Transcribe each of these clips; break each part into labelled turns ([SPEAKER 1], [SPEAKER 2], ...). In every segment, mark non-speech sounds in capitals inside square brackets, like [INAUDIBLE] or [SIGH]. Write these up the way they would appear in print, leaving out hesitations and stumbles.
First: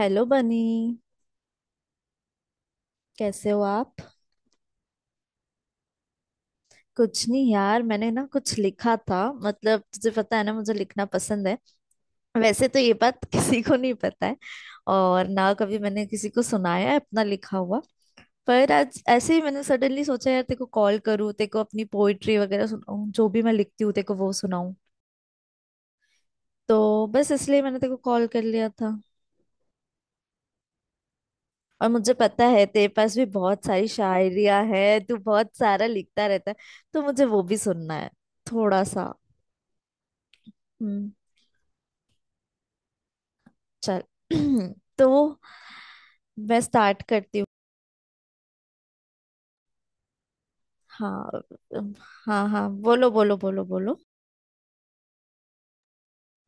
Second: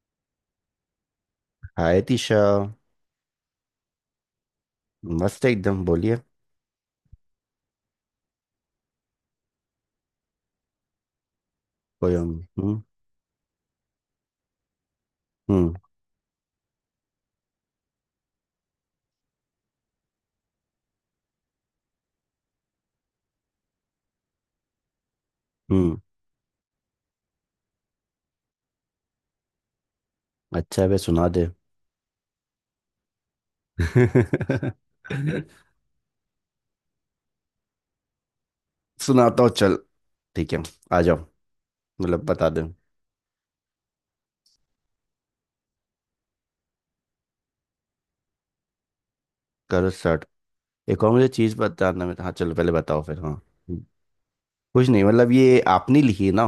[SPEAKER 1] Hello Bunny.
[SPEAKER 2] Hi Tisha.
[SPEAKER 1] कैसे हो आप?
[SPEAKER 2] मस्त एकदम बोलिए।
[SPEAKER 1] कुछ नहीं यार, मैंने ना कुछ लिखा था। मतलब तुझे पता है ना, मुझे लिखना पसंद है।
[SPEAKER 2] कोई हम
[SPEAKER 1] वैसे तो
[SPEAKER 2] हम्म।
[SPEAKER 1] ये बात [LAUGHS] किसी को नहीं पता है, और ना
[SPEAKER 2] हम्म।
[SPEAKER 1] कभी मैंने किसी को सुनाया है अपना लिखा हुआ। पर आज ऐसे ही मैंने सडनली सोचा, यार तेरे को कॉल करूँ, तेरे को अपनी पोइट्री वगैरह सुनाऊँ, जो भी मैं लिखती हूँ तेरे को वो सुनाऊँ।
[SPEAKER 2] हम्म।
[SPEAKER 1] तो बस इसलिए मैंने तेरे को कॉल कर लिया था।
[SPEAKER 2] अच्छा है बे, सुना दे।
[SPEAKER 1] और मुझे पता है तेरे पास भी बहुत सारी
[SPEAKER 2] [LAUGHS]
[SPEAKER 1] शायरियां हैं, तू बहुत सारा लिखता रहता है। तो मुझे वो भी सुनना है। थोड़ा सा।
[SPEAKER 2] सुनाता हूँ, चल। ठीक है, आ
[SPEAKER 1] हम्म।
[SPEAKER 2] जाओ। मतलब बता दे।
[SPEAKER 1] चल [CLEARS THROAT] तो मैं स्टार्ट करती हूँ।
[SPEAKER 2] करो स्टार्ट। एक और मुझे
[SPEAKER 1] हाँ।
[SPEAKER 2] चीज़
[SPEAKER 1] अम,
[SPEAKER 2] बताना में, हाँ
[SPEAKER 1] हाँ
[SPEAKER 2] चलो
[SPEAKER 1] हाँ,
[SPEAKER 2] पहले बताओ
[SPEAKER 1] बोलो
[SPEAKER 2] फिर, हाँ।
[SPEAKER 1] बोलो बोलो
[SPEAKER 2] हम्म,
[SPEAKER 1] बोलो।
[SPEAKER 2] कुछ नहीं, मतलब ये आपने लिखी है ना?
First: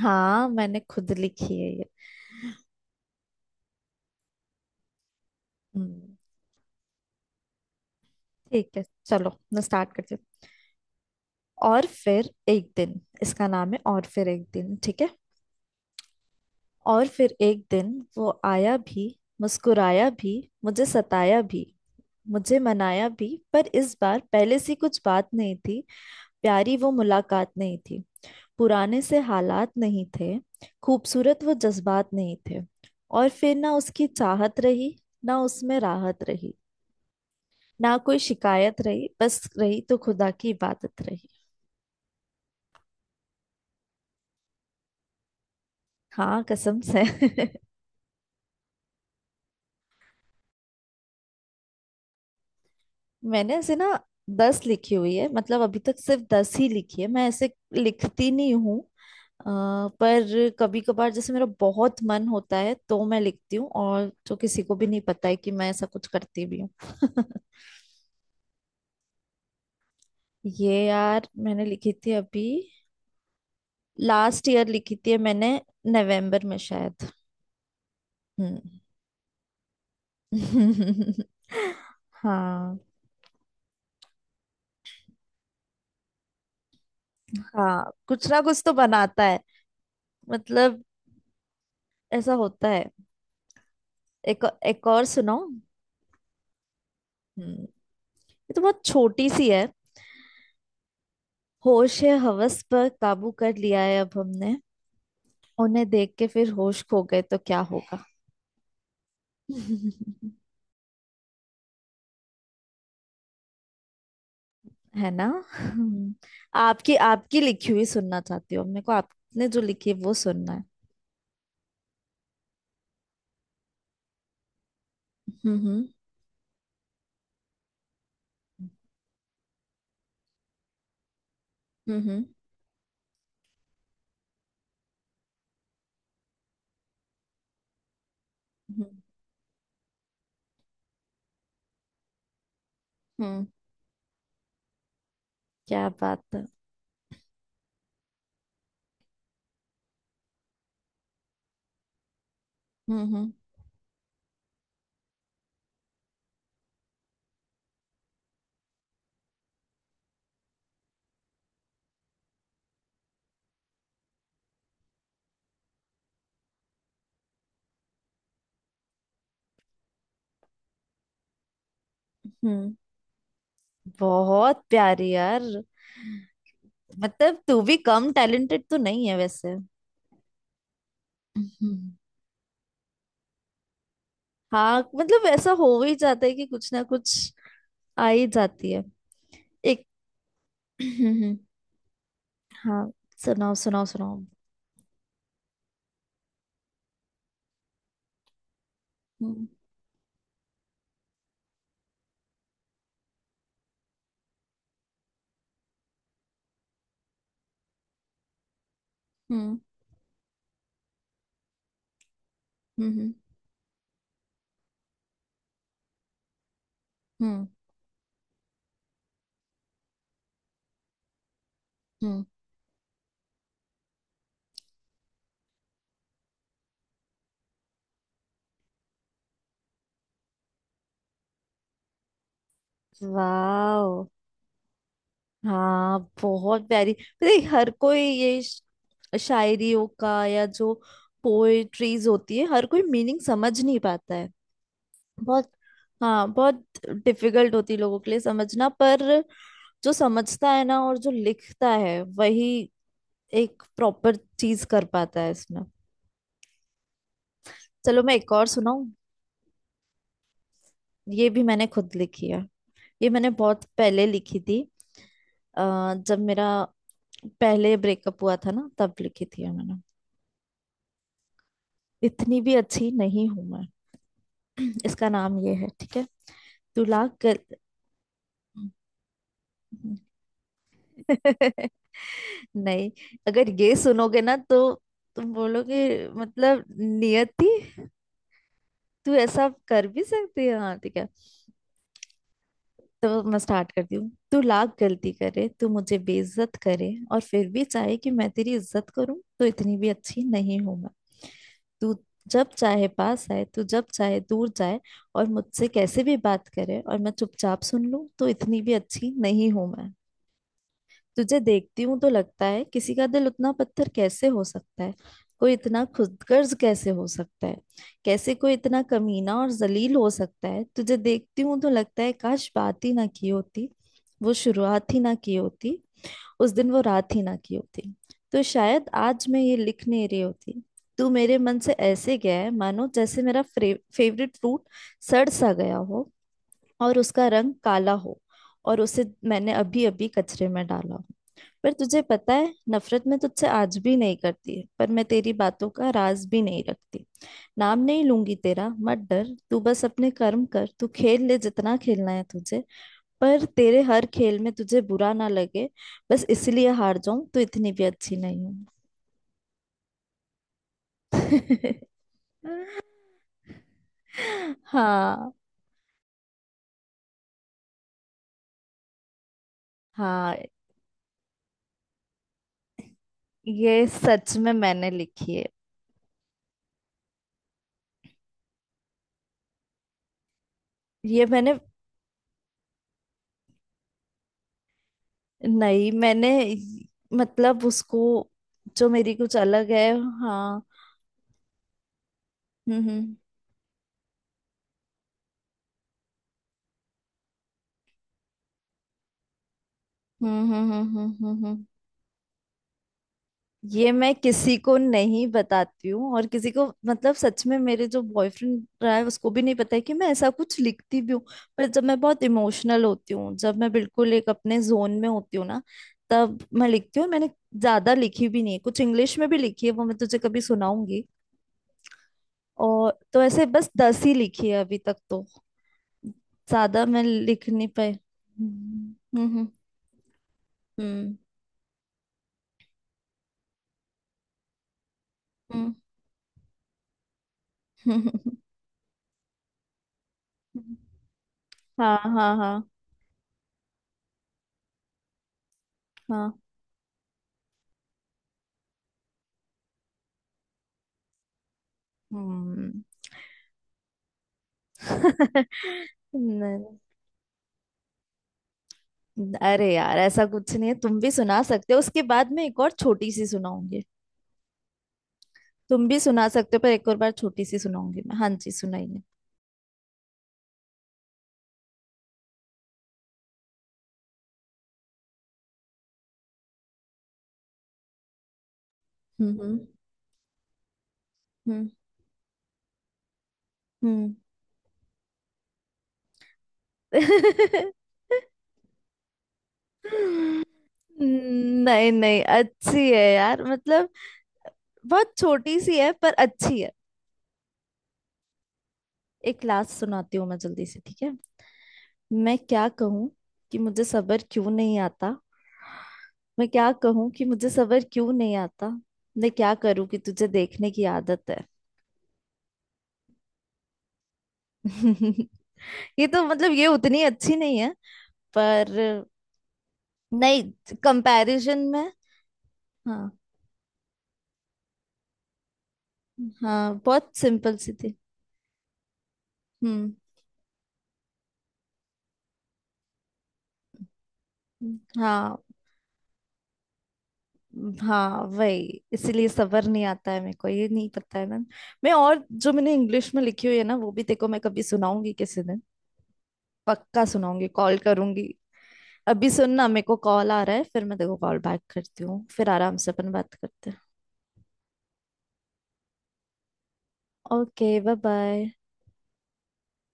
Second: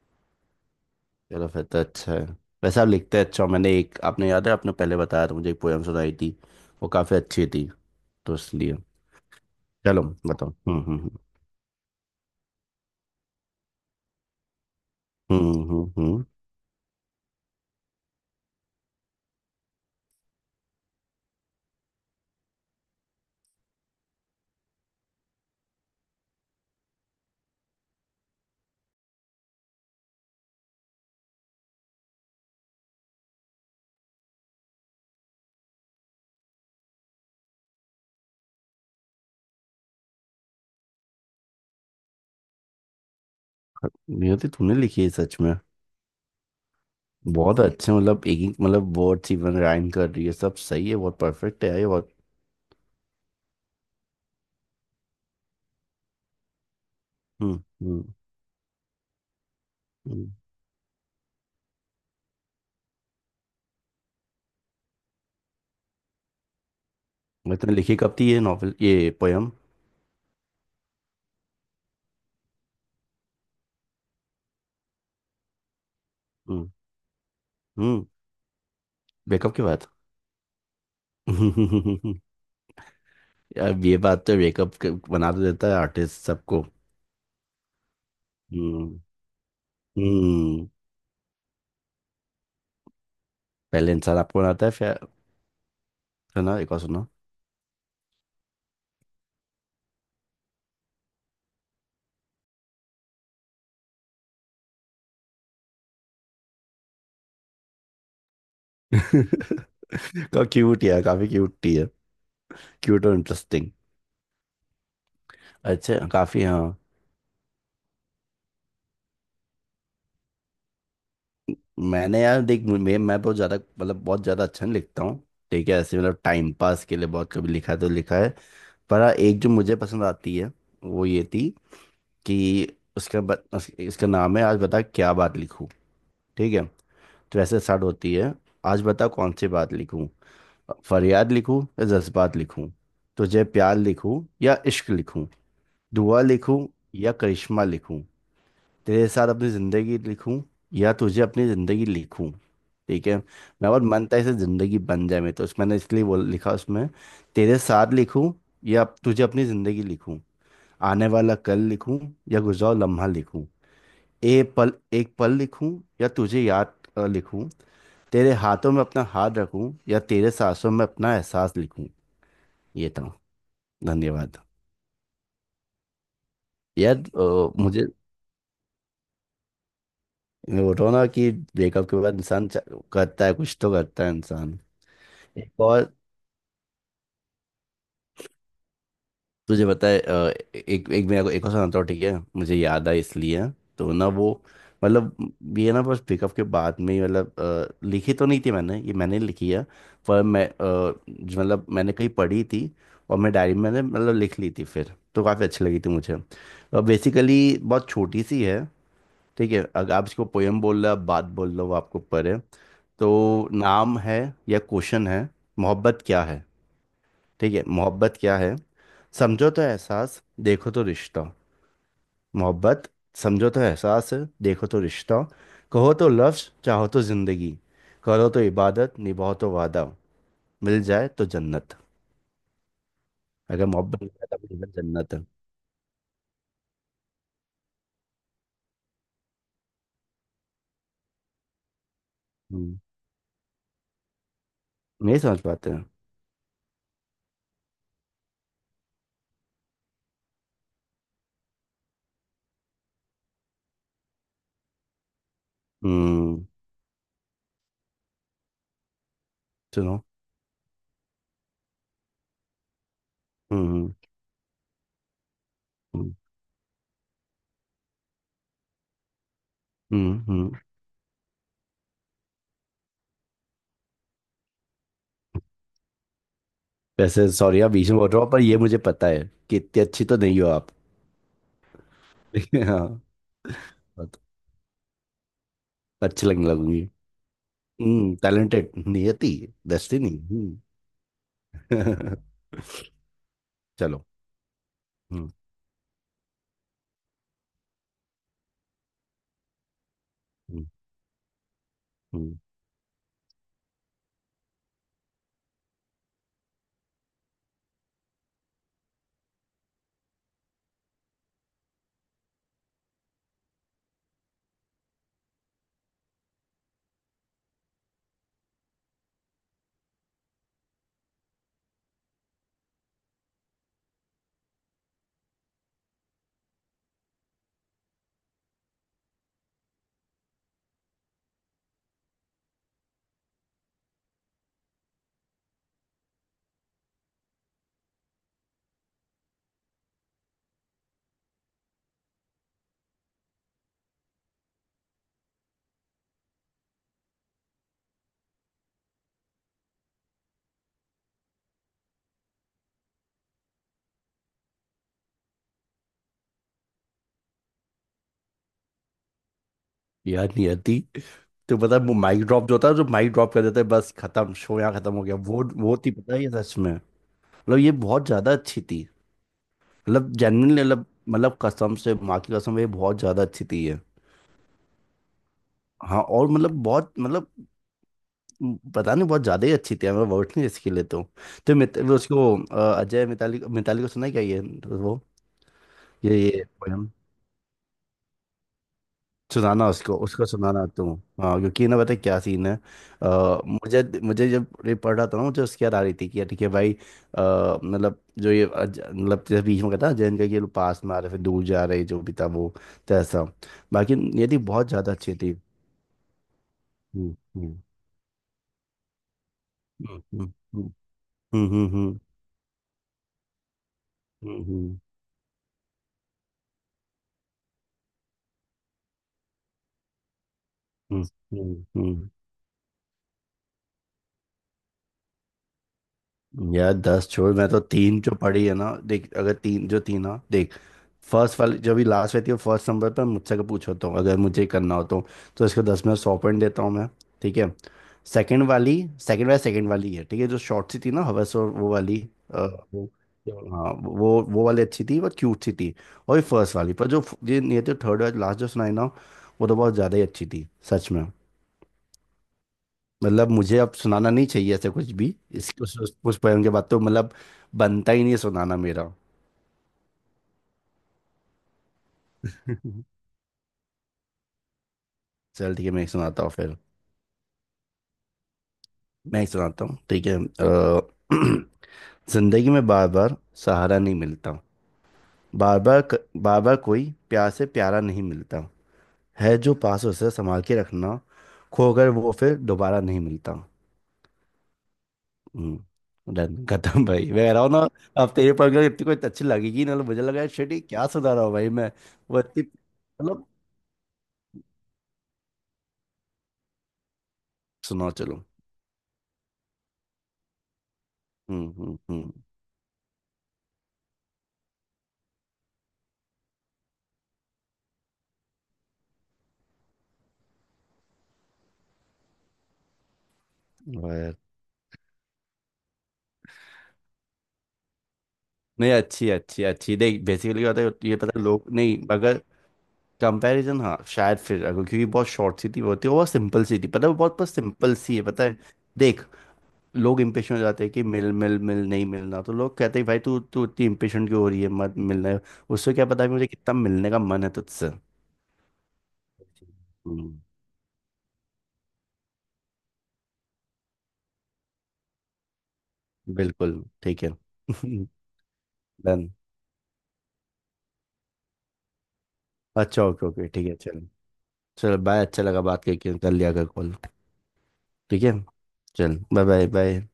[SPEAKER 1] हाँ, मैंने खुद
[SPEAKER 2] चलो
[SPEAKER 1] लिखी
[SPEAKER 2] फिर
[SPEAKER 1] है
[SPEAKER 2] तो
[SPEAKER 1] ये।
[SPEAKER 2] अच्छा है। वैसे आप लिखते हैं, अच्छा हो। मैंने एक, आपने याद है आपने पहले बताया था, मुझे एक पोएम सुनाई
[SPEAKER 1] हम्म।
[SPEAKER 2] थी। वो काफ़ी अच्छी थी, तो
[SPEAKER 1] ठीक
[SPEAKER 2] इसलिए।
[SPEAKER 1] है, चलो मैं स्टार्ट
[SPEAKER 2] चलो
[SPEAKER 1] करती हूँ।
[SPEAKER 2] बताओ।
[SPEAKER 1] और फिर एक दिन, इसका नाम है और फिर एक दिन, ठीक है।
[SPEAKER 2] हम्म हम्म हम्म हम्म।
[SPEAKER 1] और फिर एक दिन वो आया भी, मुस्कुराया भी, मुझे सताया भी, मुझे मनाया भी। पर इस बार पहले सी कुछ बात नहीं थी, प्यारी वो मुलाकात नहीं थी, पुराने से हालात नहीं थे, खूबसूरत वो जज्बात नहीं थे। और फिर ना उसकी चाहत रही, ना उसमें राहत रही, ना कोई शिकायत रही, बस रही तो खुदा की इबादत रही।
[SPEAKER 2] नियति तूने लिखी है सच में?
[SPEAKER 1] हाँ, कसम से। [LAUGHS]
[SPEAKER 2] बहुत अच्छे, मतलब एक एक मतलब वर्ड इवन राइम कर रही है, सब सही है, बहुत परफेक्ट है ये बहुत।
[SPEAKER 1] मैंने ऐसे ना 10 लिखी हुई है, मतलब अभी तक सिर्फ 10 ही लिखी है, मैं ऐसे
[SPEAKER 2] हम्म हम्म।
[SPEAKER 1] लिखती नहीं हूँ। अ,
[SPEAKER 2] हम्म।
[SPEAKER 1] पर कभी कभार जैसे मेरा बहुत मन होता है तो मैं लिखती हूँ, और जो किसी को भी नहीं पता है कि मैं ऐसा कुछ करती भी हूँ। [LAUGHS]
[SPEAKER 2] इतने लिखी कब थी ये नॉवेल, ये पोयम?
[SPEAKER 1] ये यार मैंने लिखी थी अभी, लास्ट ईयर लिखी थी मैंने, नवंबर में
[SPEAKER 2] हम्म।
[SPEAKER 1] शायद।
[SPEAKER 2] हम्म।
[SPEAKER 1] हम्म।
[SPEAKER 2] ब्रेकअप के बाद।
[SPEAKER 1] [LAUGHS]
[SPEAKER 2] [LAUGHS]
[SPEAKER 1] हाँ।
[SPEAKER 2] अब ये बात तो, ब्रेकअप बना तो देता है आर्टिस्ट सबको।
[SPEAKER 1] हाँ, कुछ ना कुछ तो
[SPEAKER 2] हम्म।
[SPEAKER 1] बनाता है।
[SPEAKER 2] हम्म।
[SPEAKER 1] मतलब ऐसा होता है।
[SPEAKER 2] पहले इंसान आपको
[SPEAKER 1] एक
[SPEAKER 2] बनाता है,
[SPEAKER 1] एक
[SPEAKER 2] फिर।
[SPEAKER 1] और सुनो।
[SPEAKER 2] सुना, एक और सुना।
[SPEAKER 1] हम्म। ये तो बहुत छोटी सी है। होश है, हवस पर काबू कर लिया है अब हमने। उन्हें देख के फिर होश खो गए तो क्या होगा?
[SPEAKER 2] [LAUGHS]
[SPEAKER 1] [LAUGHS]
[SPEAKER 2] का क्यूट यार, काफी क्यूट थी है। क्यूट और इंटरेस्टिंग।
[SPEAKER 1] है ना।
[SPEAKER 2] अच्छा
[SPEAKER 1] हम्म।
[SPEAKER 2] काफी, हाँ।
[SPEAKER 1] आपकी आपकी लिखी हुई सुनना चाहती हूँ, मेरे को आपने जो लिखी है वो सुनना।
[SPEAKER 2] मैंने यार, देख मैं बहुत ज़्यादा, मतलब बहुत ज़्यादा अच्छा नहीं लिखता हूँ। ठीक है,
[SPEAKER 1] हम्म
[SPEAKER 2] ऐसे मतलब टाइम पास के लिए बहुत कभी लिखा है तो लिखा है। पर हाँ, एक जो मुझे पसंद आती है वो ये थी।
[SPEAKER 1] हम्म हम्म
[SPEAKER 2] कि इसका नाम है आज बता क्या बात लिखूँ। ठीक है, तो ऐसे स्टार्ट होती है। आज बता कौन सी बात लिखूँ। फरियाद लिखूँ या जज्बात लिखूँ। तुझे
[SPEAKER 1] हम्म।
[SPEAKER 2] प्यार लिखूँ या इश्क लिखूँ।
[SPEAKER 1] क्या
[SPEAKER 2] दुआ
[SPEAKER 1] बात है!
[SPEAKER 2] लिखूँ या करिश्मा लिखूँ। तेरे साथ अपनी जिंदगी लिखूं या तुझे अपनी जिंदगी लिखूं।
[SPEAKER 1] हम्म
[SPEAKER 2] ठीक है,
[SPEAKER 1] हम्म
[SPEAKER 2] मैं बहुत मन था इसे जिंदगी बन जाए, मैं तो मैंने इसलिए बोल लिखा उसमें। तेरे साथ लिखूं या तुझे अपनी जिंदगी लिखूं। आने वाला कल लिखूं या गुजरा हुआ लम्हा लिखूं। ए पल, एक पल लिखूं या तुझे याद लिखूं। तेरे हाथों में अपना हाथ रखूं या तेरे सांसों में अपना एहसास लिखूं।
[SPEAKER 1] हम्म।
[SPEAKER 2] ये था, धन्यवाद।
[SPEAKER 1] बहुत प्यारी यार।
[SPEAKER 2] यार
[SPEAKER 1] मतलब तू भी
[SPEAKER 2] मुझे।
[SPEAKER 1] कम टैलेंटेड तो नहीं है वैसे।
[SPEAKER 2] मैं बोल रहा हूं ना कि ब्रेकअप
[SPEAKER 1] हम्म।
[SPEAKER 2] के बाद इंसान करता है, कुछ तो करता है इंसान।
[SPEAKER 1] हाँ, मतलब ऐसा
[SPEAKER 2] एक
[SPEAKER 1] हो
[SPEAKER 2] और।
[SPEAKER 1] ही जाता है कि कुछ ना कुछ आ ही जाती है।
[SPEAKER 2] तुझे
[SPEAKER 1] एक।
[SPEAKER 2] पता है एक, मेरा को
[SPEAKER 1] हम्म।
[SPEAKER 2] एक और सुनाता हूँ, ठीक है, मुझे
[SPEAKER 1] हाँ,
[SPEAKER 2] याद आया इसलिए।
[SPEAKER 1] सुनाओ सुनाओ
[SPEAKER 2] तो ना
[SPEAKER 1] सुनाओ।
[SPEAKER 2] वो, मतलब ये ना बस पिकअप के बाद में ही मतलब लिखी तो नहीं थी मैंने, ये मैंने
[SPEAKER 1] हम्म
[SPEAKER 2] लिखी है। पर मैं जो मतलब मैंने कहीं पढ़ी थी, और मैं डायरी में मैंने मतलब लिख ली थी फिर तो। काफ़ी अच्छी लगी थी मुझे, और बेसिकली बहुत छोटी सी है। ठीक
[SPEAKER 1] हम्म
[SPEAKER 2] है, अगर आप इसको पोएम बोल रहे हो, आप बात बोल रहे हो आपको पर है।
[SPEAKER 1] हम्म
[SPEAKER 2] तो नाम है, या क्वेश्चन है, मोहब्बत क्या है।
[SPEAKER 1] हम्म
[SPEAKER 2] ठीक है, मोहब्बत क्या है। समझो तो एहसास, देखो तो रिश्ता।
[SPEAKER 1] हम्म।
[SPEAKER 2] मोहब्बत समझो तो एहसास है, देखो तो रिश्ता। कहो तो लफ्ज, चाहो तो जिंदगी। करो तो इबादत, निभाओ तो वादा। मिल जाए तो जन्नत। अगर मोहब्बत
[SPEAKER 1] वाह!
[SPEAKER 2] मिल जाए तो मिल जाए जन्नत है।
[SPEAKER 1] हाँ, बहुत प्यारी। देख हर कोई ये शायरियों का, या जो पोएट्रीज होती है, हर
[SPEAKER 2] हम्म,
[SPEAKER 1] कोई मीनिंग समझ नहीं पाता है।
[SPEAKER 2] नहीं समझ
[SPEAKER 1] बहुत।
[SPEAKER 2] पाते हैं।
[SPEAKER 1] हाँ बहुत डिफिकल्ट होती है लोगों के लिए समझना, पर जो समझता है ना, और जो लिखता है, वही एक प्रॉपर चीज कर पाता है इसमें।
[SPEAKER 2] हम्म।
[SPEAKER 1] चलो मैं एक और सुनाऊं।
[SPEAKER 2] सुनो।
[SPEAKER 1] ये भी मैंने खुद लिखी है। ये मैंने बहुत
[SPEAKER 2] हम्म
[SPEAKER 1] पहले लिखी थी।
[SPEAKER 2] हम्म
[SPEAKER 1] जब मेरा पहले ब्रेकअप हुआ था ना, तब लिखी थी ये मैंने।
[SPEAKER 2] हम्म।
[SPEAKER 1] इतनी भी अच्छी नहीं हूं मैं। [CLEARS THROAT] इसका नाम ये है, ठीक है, तुला
[SPEAKER 2] वैसे
[SPEAKER 1] कर।
[SPEAKER 2] सॉरी आप बीच में बोल रहा हूँ, पर ये मुझे पता है कि इतनी अच्छी तो नहीं हो आप।
[SPEAKER 1] [LAUGHS]
[SPEAKER 2] [LAUGHS] हाँ।
[SPEAKER 1] नहीं, अगर ये
[SPEAKER 2] बहुत।
[SPEAKER 1] सुनोगे ना, तो तुम बोलोगे,
[SPEAKER 2] अच्छी लगने
[SPEAKER 1] मतलब
[SPEAKER 2] लगूंगी।
[SPEAKER 1] नियति
[SPEAKER 2] हम्म, टैलेंटेड
[SPEAKER 1] तू
[SPEAKER 2] नियति।
[SPEAKER 1] ऐसा कर भी
[SPEAKER 2] डेस्टिनी
[SPEAKER 1] सकती है, हाँ ठीक है।
[SPEAKER 2] हम्म। [LAUGHS]
[SPEAKER 1] तो मैं स्टार्ट करती
[SPEAKER 2] चलो।
[SPEAKER 1] हूँ। तू लाख गलती
[SPEAKER 2] हम्म।
[SPEAKER 1] करे, तू मुझे बेइज्जत करे, और फिर भी चाहे कि मैं तेरी इज्जत करूं, तो इतनी भी अच्छी नहीं
[SPEAKER 2] हम्म।
[SPEAKER 1] हूं मैं। तू
[SPEAKER 2] हम्म।
[SPEAKER 1] जब चाहे पास आए, तू जब चाहे दूर जाए, और मुझसे कैसे भी बात करे और मैं चुपचाप सुन लूं, तो इतनी भी अच्छी नहीं हूं मैं। तुझे देखती हूं तो लगता है किसी का दिल उतना पत्थर कैसे हो सकता है, कोई इतना खुदगर्ज कैसे हो सकता है, कैसे कोई इतना कमीना और जलील हो सकता है। तुझे देखती हूं तो लगता है काश बात ही ना की होती, वो शुरुआत ही ना की होती, उस दिन वो रात ही ना की होती, तो शायद आज मैं ये लिख नहीं रही होती। तू मेरे मन से ऐसे गया है मानो जैसे मेरा फेवरेट फ्रूट सड़ सा गया हो, और उसका रंग काला हो, और उसे मैंने अभी अभी कचरे में डाला हो। पर तुझे पता है, नफरत मैं तुझसे आज भी नहीं करती है, पर मैं तेरी बातों का राज भी नहीं रखती। नाम नहीं लूंगी तेरा, मत डर। तू बस अपने कर्म कर, तू खेल ले जितना खेलना है तुझे, पर तेरे हर खेल में तुझे बुरा ना लगे बस इसलिए हार जाऊं, तो इतनी भी अच्छी नहीं हूं।
[SPEAKER 2] याद नहीं आती। तो पता है वो माइक ड्रॉप जो होता है, जो माइक ड्रॉप कर देते हैं, बस खत्म,
[SPEAKER 1] [LAUGHS]
[SPEAKER 2] शो यहाँ खत्म हो गया,
[SPEAKER 1] हाँ।
[SPEAKER 2] वो थी पता है ये, सच में। मतलब ये बहुत ज्यादा अच्छी थी। मतलब
[SPEAKER 1] हाँ,
[SPEAKER 2] जेन्युइनली मतलब मतलब कसम से, माँ की कसम ये बहुत ज्यादा अच्छी थी ये।
[SPEAKER 1] ये सच में मैंने लिखी है।
[SPEAKER 2] हाँ और मतलब बहुत मतलब पता नहीं, बहुत ज्यादा ही अच्छी थी। मैं वर्ड नहीं इसके लिए तो।
[SPEAKER 1] ये
[SPEAKER 2] तो
[SPEAKER 1] मैंने
[SPEAKER 2] वो उसको अजय, मिताली मिताली को सुना है क्या ये वो,
[SPEAKER 1] नहीं मैंने
[SPEAKER 2] ये poem?
[SPEAKER 1] मतलब उसको, जो मेरी कुछ
[SPEAKER 2] सुनाना
[SPEAKER 1] अलग है।
[SPEAKER 2] उसको, उसको
[SPEAKER 1] हाँ।
[SPEAKER 2] सुनाना तुम। हाँ क्योंकि ना पता है क्या सीन है।
[SPEAKER 1] हम्म
[SPEAKER 2] मुझे मुझे जब ये पढ़ रहा था ना, मुझे उसकी याद आ रही थी कि यार ठीक है भाई मतलब जो ये मतलब जैसे बीच में कहता जैन का कि ये
[SPEAKER 1] हम्म
[SPEAKER 2] लोग
[SPEAKER 1] हम्म
[SPEAKER 2] पास में
[SPEAKER 1] हम्म
[SPEAKER 2] आ रहे फिर
[SPEAKER 1] हम्म हम्म
[SPEAKER 2] दूर
[SPEAKER 1] हम्म, हम्म।
[SPEAKER 2] जा रहे, जो भी था वो। तो ऐसा।
[SPEAKER 1] ये
[SPEAKER 2] बाकी
[SPEAKER 1] मैं
[SPEAKER 2] ये थी
[SPEAKER 1] किसी
[SPEAKER 2] बहुत
[SPEAKER 1] को
[SPEAKER 2] ज़्यादा अच्छी
[SPEAKER 1] नहीं
[SPEAKER 2] थी।
[SPEAKER 1] बताती हूँ, और किसी को मतलब
[SPEAKER 2] हम्म
[SPEAKER 1] सच
[SPEAKER 2] हम्म
[SPEAKER 1] में मेरे जो बॉयफ्रेंड रहा है उसको भी नहीं पता है कि
[SPEAKER 2] हम्म
[SPEAKER 1] मैं ऐसा कुछ
[SPEAKER 2] हम्म
[SPEAKER 1] लिखती भी हूँ।
[SPEAKER 2] हम्म
[SPEAKER 1] पर जब मैं
[SPEAKER 2] हम्म
[SPEAKER 1] बहुत इमोशनल होती हूँ, जब मैं बिल्कुल एक
[SPEAKER 2] हम्म हम्म
[SPEAKER 1] अपने
[SPEAKER 2] हम्म हम्म
[SPEAKER 1] जोन में होती हूँ ना, तब मैं लिखती हूँ। मैंने ज्यादा लिखी भी नहीं है, कुछ इंग्लिश में भी लिखी है, वो मैं तुझे कभी
[SPEAKER 2] हम्म,
[SPEAKER 1] सुनाऊंगी।
[SPEAKER 2] हम्म।
[SPEAKER 1] और तो ऐसे बस 10 ही लिखी है अभी तक तो,
[SPEAKER 2] यार
[SPEAKER 1] ज्यादा मैं
[SPEAKER 2] दस छोड़, मैं
[SPEAKER 1] लिख
[SPEAKER 2] तो
[SPEAKER 1] नहीं पाई।
[SPEAKER 2] तीन जो पढ़ी है ना देख, अगर
[SPEAKER 1] हम्म
[SPEAKER 2] तीन जो तीन ना देख।
[SPEAKER 1] हम्म
[SPEAKER 2] फर्स्ट वाली जो भी लास्ट रहती है फर्स्ट नंबर पर, मुझसे का पूछो तो अगर मुझे करना हो तो। तो इसको
[SPEAKER 1] हम्म,
[SPEAKER 2] दस में सौ पॉइंट देता हूँ मैं। ठीक है।
[SPEAKER 1] हम्म,
[SPEAKER 2] सेकंड वाली, सेकंड वाली है ठीक है, जो शॉर्ट
[SPEAKER 1] हम्म।
[SPEAKER 2] सी थी ना हवस और वो
[SPEAKER 1] हाँ
[SPEAKER 2] वाली।
[SPEAKER 1] हाँ
[SPEAKER 2] अ,
[SPEAKER 1] हाँ।
[SPEAKER 2] वो, क्या बोलूं, हाँ, वो वाली अच्छी थी, वो क्यूट सी थी। और ये
[SPEAKER 1] हाँ।
[SPEAKER 2] फर्स्ट वाली पर जो, ये नहीं थी थर्ड वाली लास्ट जो सुनाई ना, वो तो बहुत ज़्यादा ही अच्छी थी सच में।
[SPEAKER 1] हम्म।
[SPEAKER 2] मतलब मुझे अब सुनाना नहीं चाहिए ऐसे कुछ भी
[SPEAKER 1] [LAUGHS]
[SPEAKER 2] इस उस poem के बाद
[SPEAKER 1] नहीं,
[SPEAKER 2] तो, मतलब बनता ही नहीं है सुनाना मेरा।
[SPEAKER 1] अरे यार ऐसा कुछ नहीं है, तुम भी सुना सकते हो। उसके बाद मैं एक और
[SPEAKER 2] [LAUGHS]
[SPEAKER 1] छोटी सी सुनाऊंगी।
[SPEAKER 2] चल ठीक है, मैं
[SPEAKER 1] तुम
[SPEAKER 2] एक
[SPEAKER 1] भी
[SPEAKER 2] सुनाता
[SPEAKER 1] सुना
[SPEAKER 2] हूँ
[SPEAKER 1] सकते
[SPEAKER 2] फिर।
[SPEAKER 1] हो, पर एक और बार छोटी सी सुनाऊंगी मैं। हाँ जी, सुनाइए।
[SPEAKER 2] मैं एक सुनाता हूँ ठीक है [CLEARS THROAT] जिंदगी में बार बार सहारा नहीं मिलता। बार बार बार बार कोई प्यार से प्यारा नहीं मिलता। है
[SPEAKER 1] हम्म
[SPEAKER 2] जो
[SPEAKER 1] हम्म
[SPEAKER 2] पास उसे संभाल के रखना, खो कर वो फिर दोबारा नहीं मिलता।
[SPEAKER 1] हम्म।
[SPEAKER 2] हम्म, डन, खत्म भाई, मैं कह रहा हूँ ना।
[SPEAKER 1] हम्म। [LAUGHS]
[SPEAKER 2] अब तेरे पर अगर इतनी कोई अच्छी लगेगी ना तो, मुझे लगा शिट ये क्या सुना रहा हूँ भाई मैं।
[SPEAKER 1] नहीं
[SPEAKER 2] वो
[SPEAKER 1] नहीं,
[SPEAKER 2] इतनी
[SPEAKER 1] अच्छी है
[SPEAKER 2] मतलब।
[SPEAKER 1] यार। मतलब बहुत छोटी सी है पर अच्छी है।
[SPEAKER 2] सुनाओ चलो।
[SPEAKER 1] एक लास्ट सुनाती हूँ मैं जल्दी से, ठीक है।
[SPEAKER 2] हम्म।
[SPEAKER 1] मैं क्या कहूँ कि मुझे सब्र क्यों नहीं आता। मैं क्या कहूँ कि मुझे सब्र क्यों नहीं आता। मैं क्या करूँ कि तुझे देखने की आदत है।
[SPEAKER 2] वाह यार।
[SPEAKER 1] [LAUGHS] ये तो मतलब ये उतनी अच्छी नहीं है,
[SPEAKER 2] नहीं
[SPEAKER 1] पर।
[SPEAKER 2] अच्छी अच्छी अच्छी, देख बेसिकली होता है
[SPEAKER 1] नहीं,
[SPEAKER 2] ये पता है, लोग
[SPEAKER 1] कंपैरिजन
[SPEAKER 2] नहीं
[SPEAKER 1] में।
[SPEAKER 2] अगर
[SPEAKER 1] हाँ।
[SPEAKER 2] कंपैरिजन, हाँ शायद फिर अगर क्योंकि बहुत शॉर्ट सी थी वो, थी वो बहुत सिंपल सी थी
[SPEAKER 1] हाँ
[SPEAKER 2] पता है, वो
[SPEAKER 1] बहुत
[SPEAKER 2] बहुत बस
[SPEAKER 1] सिंपल सी
[SPEAKER 2] सिंपल
[SPEAKER 1] थी।
[SPEAKER 2] सी है पता है। देख
[SPEAKER 1] हम्म
[SPEAKER 2] लोग इम्पेशेंट हो जाते हैं कि मिल मिल मिल, नहीं मिलना तो लोग कहते हैं भाई तू तू इतनी इम्पेशेंट क्यों हो रही है, मत
[SPEAKER 1] हम्म।
[SPEAKER 2] मिलना है
[SPEAKER 1] हाँ,
[SPEAKER 2] उससे। क्या पता है मुझे कितना मिलने का मन है तुझसे।
[SPEAKER 1] हाँ वही, इसीलिए सबर नहीं आता
[SPEAKER 2] हम्म,
[SPEAKER 1] है मेरे को, ये नहीं पता है ना। मैं, और जो मैंने इंग्लिश में लिखी हुई है ना वो भी देखो, मैं कभी सुनाऊंगी किसी दिन।
[SPEAKER 2] बिल्कुल ठीक
[SPEAKER 1] पक्का
[SPEAKER 2] है।
[SPEAKER 1] सुनाऊंगी, कॉल
[SPEAKER 2] [LAUGHS]
[SPEAKER 1] करूंगी।
[SPEAKER 2] डन।
[SPEAKER 1] अभी सुनना, मेरे को कॉल आ रहा है, फिर मैं देखो कॉल बैक करती हूँ, फिर आराम
[SPEAKER 2] अच्छा
[SPEAKER 1] से
[SPEAKER 2] ओके
[SPEAKER 1] अपन
[SPEAKER 2] ओके
[SPEAKER 1] बात
[SPEAKER 2] ठीक है
[SPEAKER 1] करते हैं।
[SPEAKER 2] चलो। चलो बाय, अच्छा लगा बात करके, कर लिया कर कॉल।
[SPEAKER 1] ओके, बाय
[SPEAKER 2] ठीक है,
[SPEAKER 1] बाय।
[SPEAKER 2] चल बाय बाय बाय।